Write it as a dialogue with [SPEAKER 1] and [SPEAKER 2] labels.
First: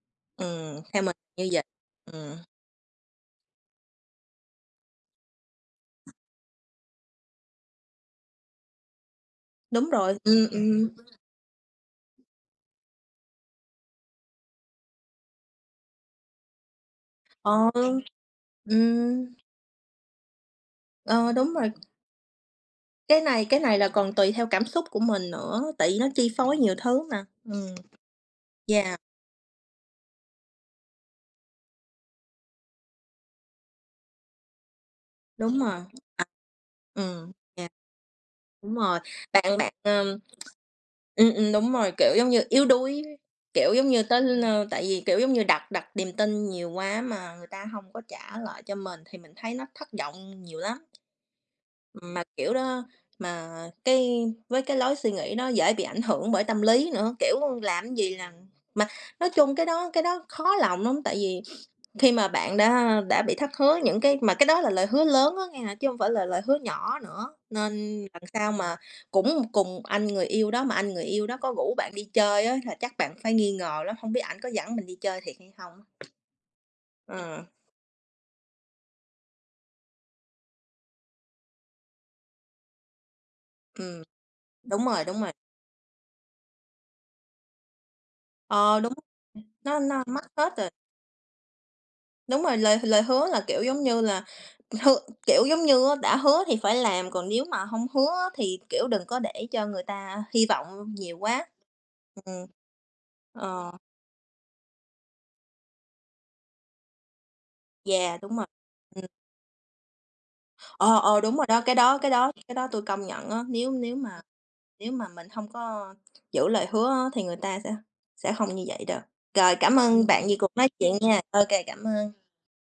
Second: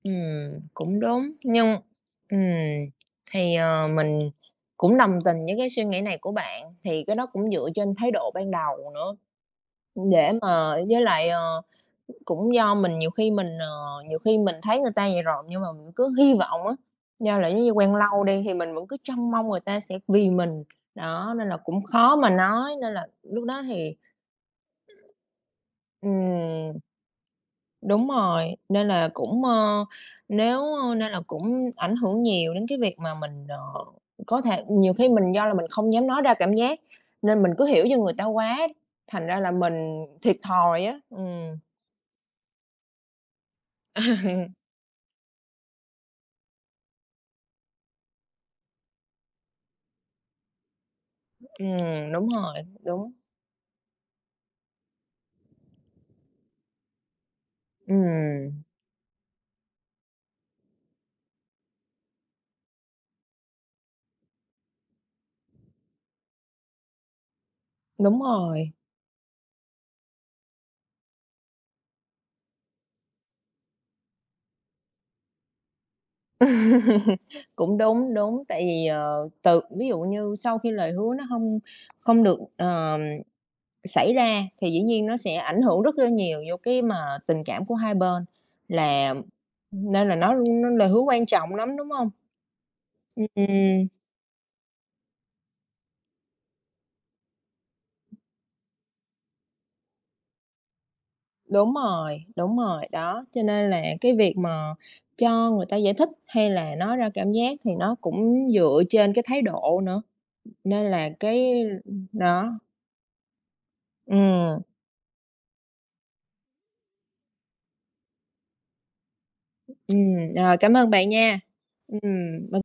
[SPEAKER 1] Ừm,
[SPEAKER 2] Ừm,
[SPEAKER 1] cũng
[SPEAKER 2] theo mình
[SPEAKER 1] đúng.
[SPEAKER 2] như vậy.
[SPEAKER 1] Nhưng
[SPEAKER 2] Ừm.
[SPEAKER 1] ừm, thì, ờ, mình cũng đồng tình với cái suy nghĩ này của bạn. Thì cái đó cũng dựa trên thái độ ban đầu nữa.
[SPEAKER 2] Đúng rồi,
[SPEAKER 1] Để
[SPEAKER 2] ừm,
[SPEAKER 1] mà
[SPEAKER 2] ừm.
[SPEAKER 1] với lại, ờ, cũng do mình nhiều khi mình, ờ, nhiều khi mình thấy người ta vậy rồi nhưng mà mình cứ hy vọng á, do là
[SPEAKER 2] Ờ,
[SPEAKER 1] giống như quen
[SPEAKER 2] ừ.
[SPEAKER 1] lâu đi thì mình vẫn cứ
[SPEAKER 2] Ừm.
[SPEAKER 1] trông mong người ta sẽ vì mình.
[SPEAKER 2] Ờ,
[SPEAKER 1] Đó, nên
[SPEAKER 2] đúng
[SPEAKER 1] là
[SPEAKER 2] rồi.
[SPEAKER 1] cũng khó mà nói nên là
[SPEAKER 2] Cái
[SPEAKER 1] lúc
[SPEAKER 2] này cái
[SPEAKER 1] đó
[SPEAKER 2] này là
[SPEAKER 1] thì
[SPEAKER 2] còn tùy theo cảm xúc của mình nữa, tại vì nó chi phối
[SPEAKER 1] ừm,
[SPEAKER 2] nhiều thứ mà. Ừm.
[SPEAKER 1] đúng rồi. Nên
[SPEAKER 2] Yeah.
[SPEAKER 1] là cũng, ơ, nếu, ơ nên là cũng ảnh hưởng nhiều đến cái việc mà mình, ờ, có thể ừm, nhiều khi mình do là
[SPEAKER 2] Đúng
[SPEAKER 1] mình
[SPEAKER 2] rồi,
[SPEAKER 1] không dám nói
[SPEAKER 2] à.
[SPEAKER 1] ra cảm giác
[SPEAKER 2] Ừm,
[SPEAKER 1] nên mình cứ
[SPEAKER 2] yeah.
[SPEAKER 1] hiểu cho người ta quá,
[SPEAKER 2] Đúng rồi,
[SPEAKER 1] thành ra là
[SPEAKER 2] bạn bạn,
[SPEAKER 1] mình
[SPEAKER 2] ờm,
[SPEAKER 1] thiệt thòi á.
[SPEAKER 2] ừm, ừm,
[SPEAKER 1] Ừm.
[SPEAKER 2] đúng rồi, kiểu, giống như yếu đuối, kiểu giống như tin, ơ tại vì, kiểu, giống như đặt đặt niềm tin nhiều quá mà người ta hông có trả lại cho mình thì mình thấy nó thất vọng nhiều lắm.
[SPEAKER 1] Ừm,
[SPEAKER 2] Ừm, mà
[SPEAKER 1] đúng
[SPEAKER 2] kiểu
[SPEAKER 1] rồi,
[SPEAKER 2] đó
[SPEAKER 1] đúng.
[SPEAKER 2] mà cái với cái lối suy nghĩ đó dễ bị ảnh hưởng bởi tâm lý nữa, kiểu, làm cái gì làm
[SPEAKER 1] Ừm.
[SPEAKER 2] mà nói chung cái đó cái đó khó lòng lắm, tại vì khi mà bạn đã, ơ, đã bị thất hứa những cái mà cái đó là lời hứa lớn á nghe chứ hông phải là lời hứa nhỏ nữa, nên
[SPEAKER 1] Đúng
[SPEAKER 2] làm sao
[SPEAKER 1] rồi.
[SPEAKER 2] mà cũng cùng anh người yêu đó mà anh người yêu đó có rủ bạn đi chơi á thời chắc bạn phải nghi ngờ lắm, hổng biết ảnh có dẫn mình đi chơi thiệt hay không? Ờ.
[SPEAKER 1] Cũng đúng, đúng, tại vì, ờ, từ ví dụ như sau khi lời hứa nó hông không được, ờm,
[SPEAKER 2] Ừm.
[SPEAKER 1] xảy ra thì dĩ
[SPEAKER 2] Đúng rồi,
[SPEAKER 1] nhiên nó
[SPEAKER 2] đúng rồi.
[SPEAKER 1] sẽ ảnh hưởng rất là nhiều vô cái mà tình cảm của hai bên
[SPEAKER 2] Ờ, đúng.
[SPEAKER 1] là
[SPEAKER 2] Nó nó
[SPEAKER 1] nên là
[SPEAKER 2] mất
[SPEAKER 1] nó
[SPEAKER 2] hết
[SPEAKER 1] nó
[SPEAKER 2] rồi.
[SPEAKER 1] lời hứa quan trọng lắm, đúng hông?
[SPEAKER 2] Đúng rồi, lời lời hứa
[SPEAKER 1] Ưm,
[SPEAKER 2] là, kiểu, giống
[SPEAKER 1] ừm.
[SPEAKER 2] như là, ừm, hưa kiểu, giống như á đã hứa thì phải làm, còn nếu mà hông hứa á thì, kiểu, đừng có để cho người ta hy vọng nhiều quá.
[SPEAKER 1] Đúng rồi,
[SPEAKER 2] Ừm.
[SPEAKER 1] đúng rồi. Đó. Cho nên
[SPEAKER 2] Ờ.
[SPEAKER 1] là cái việc mà cho người ta giải thích hay là nói ra cảm giác thì nó
[SPEAKER 2] Yeah, đúng rồi.
[SPEAKER 1] cũng dựa
[SPEAKER 2] Ừm.
[SPEAKER 1] trên cái thái độ nữa, nên
[SPEAKER 2] Ờ,
[SPEAKER 1] là,
[SPEAKER 2] ờ, đúng rồi
[SPEAKER 1] cái,
[SPEAKER 2] đó, cái đó
[SPEAKER 1] ừm,
[SPEAKER 2] cái đó
[SPEAKER 1] nó
[SPEAKER 2] cái đó tôi công nhận á. Nếu nếu mà
[SPEAKER 1] Ừm.
[SPEAKER 2] nếu mà mình hông có, ơ, giữ lời hứa á thì người ta sẽ sẽ hông như vậy đâu. Rồi cảm ơn bạn
[SPEAKER 1] Ừm,
[SPEAKER 2] vì cuộc
[SPEAKER 1] rồi
[SPEAKER 2] nói
[SPEAKER 1] cảm ơn
[SPEAKER 2] chuyện
[SPEAKER 1] bạn
[SPEAKER 2] nha.
[SPEAKER 1] nha.
[SPEAKER 2] Ô kê, cảm
[SPEAKER 1] Ừm,
[SPEAKER 2] ơn.
[SPEAKER 1] b